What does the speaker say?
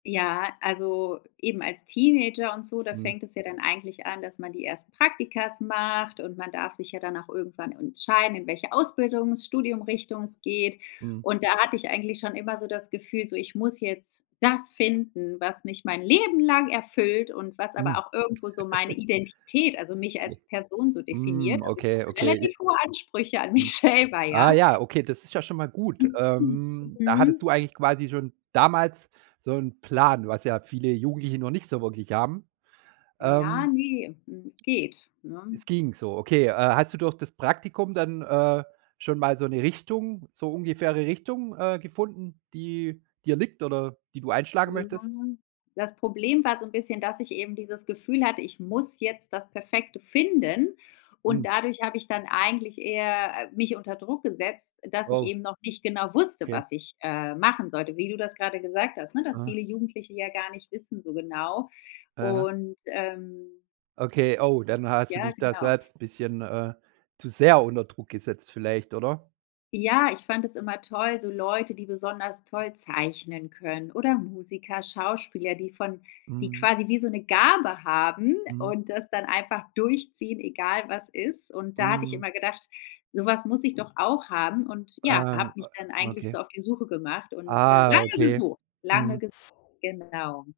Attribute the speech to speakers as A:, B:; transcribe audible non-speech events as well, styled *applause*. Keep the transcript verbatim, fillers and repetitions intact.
A: Ja, also eben als Teenager und so, da
B: Mhm.
A: fängt es ja dann eigentlich an, dass man die ersten Praktikas macht, und man darf sich ja dann auch irgendwann entscheiden, in welche Ausbildungs, Studium-Richtung es geht.
B: Mhm.
A: Und da hatte ich eigentlich schon immer so das Gefühl, so, ich muss jetzt das finden, was mich mein Leben lang erfüllt und was
B: Mhm.
A: aber auch irgendwo so meine
B: *giggles*
A: Identität, also mich als
B: Okay.
A: Person so definiert.
B: Mhm,
A: Also ich
B: okay,
A: hatte
B: okay. Je
A: relativ hohe Ansprüche an
B: Mhm.
A: mich selber,
B: Ah
A: ja.
B: ja, okay, das ist ja schon mal gut.
A: Mhm, mhm.
B: Ähm, da hattest
A: Mhm.
B: du eigentlich quasi schon damals so 'n Plan, was ja viele Jugendliche noch nicht so wirklich haben.
A: Ja,
B: Ähm
A: ne. Hm, geht, ne?
B: Es ging so, okay. Äh, hast du durch das Praktikum dann, äh, schon mal so 'ne Richtung so ungefähre Richtung, äh, gefunden, die dir liegt oder die du einschlagen
A: Ja.
B: möchtest?
A: Das Problem war so 'n bisschen, dass ich eben dieses Gefühl hatte, ich muss jetzt das Perfekte finden. Und
B: Mhm.
A: dadurch hab ich dann eigentlich eher, äh, mich unter Druck gesetzt, dass ich
B: Oh.
A: eben noch nicht genau wusste,
B: Okay.
A: was ich, äh, machen sollte, wie du das gerade gesagt hast, ne, dass
B: Ah.
A: viele Jugendliche ja gar nicht wissen so genau.
B: Ah ja.
A: Und, ähm
B: Okay, oh, dann ha hast du
A: Ja,
B: dich da
A: genau.
B: selbst 'n bisschen, äh, zu sehr unter Druck gesetzt vielleicht, oder?
A: Ja, ich fand es immer toll so Leute, die besonders toll zeichnen können oder Musiker, Schauspieler, die von die
B: Mhm.
A: quasi wie so 'ne Gabe haben
B: Mhm.
A: und das dann einfach durchziehen, egal was ist. Und da hatte ich
B: Mhm.
A: immer gedacht, so was muss ich doch auch haben. Und ja,
B: Ähm
A: hab
B: a
A: mich dann
B: a
A: eigentlich
B: okay.
A: so auf die Suche gemacht und, äh,
B: Ah,
A: lange
B: okay.
A: gesucht. Lange
B: Mhm.
A: ges Genau.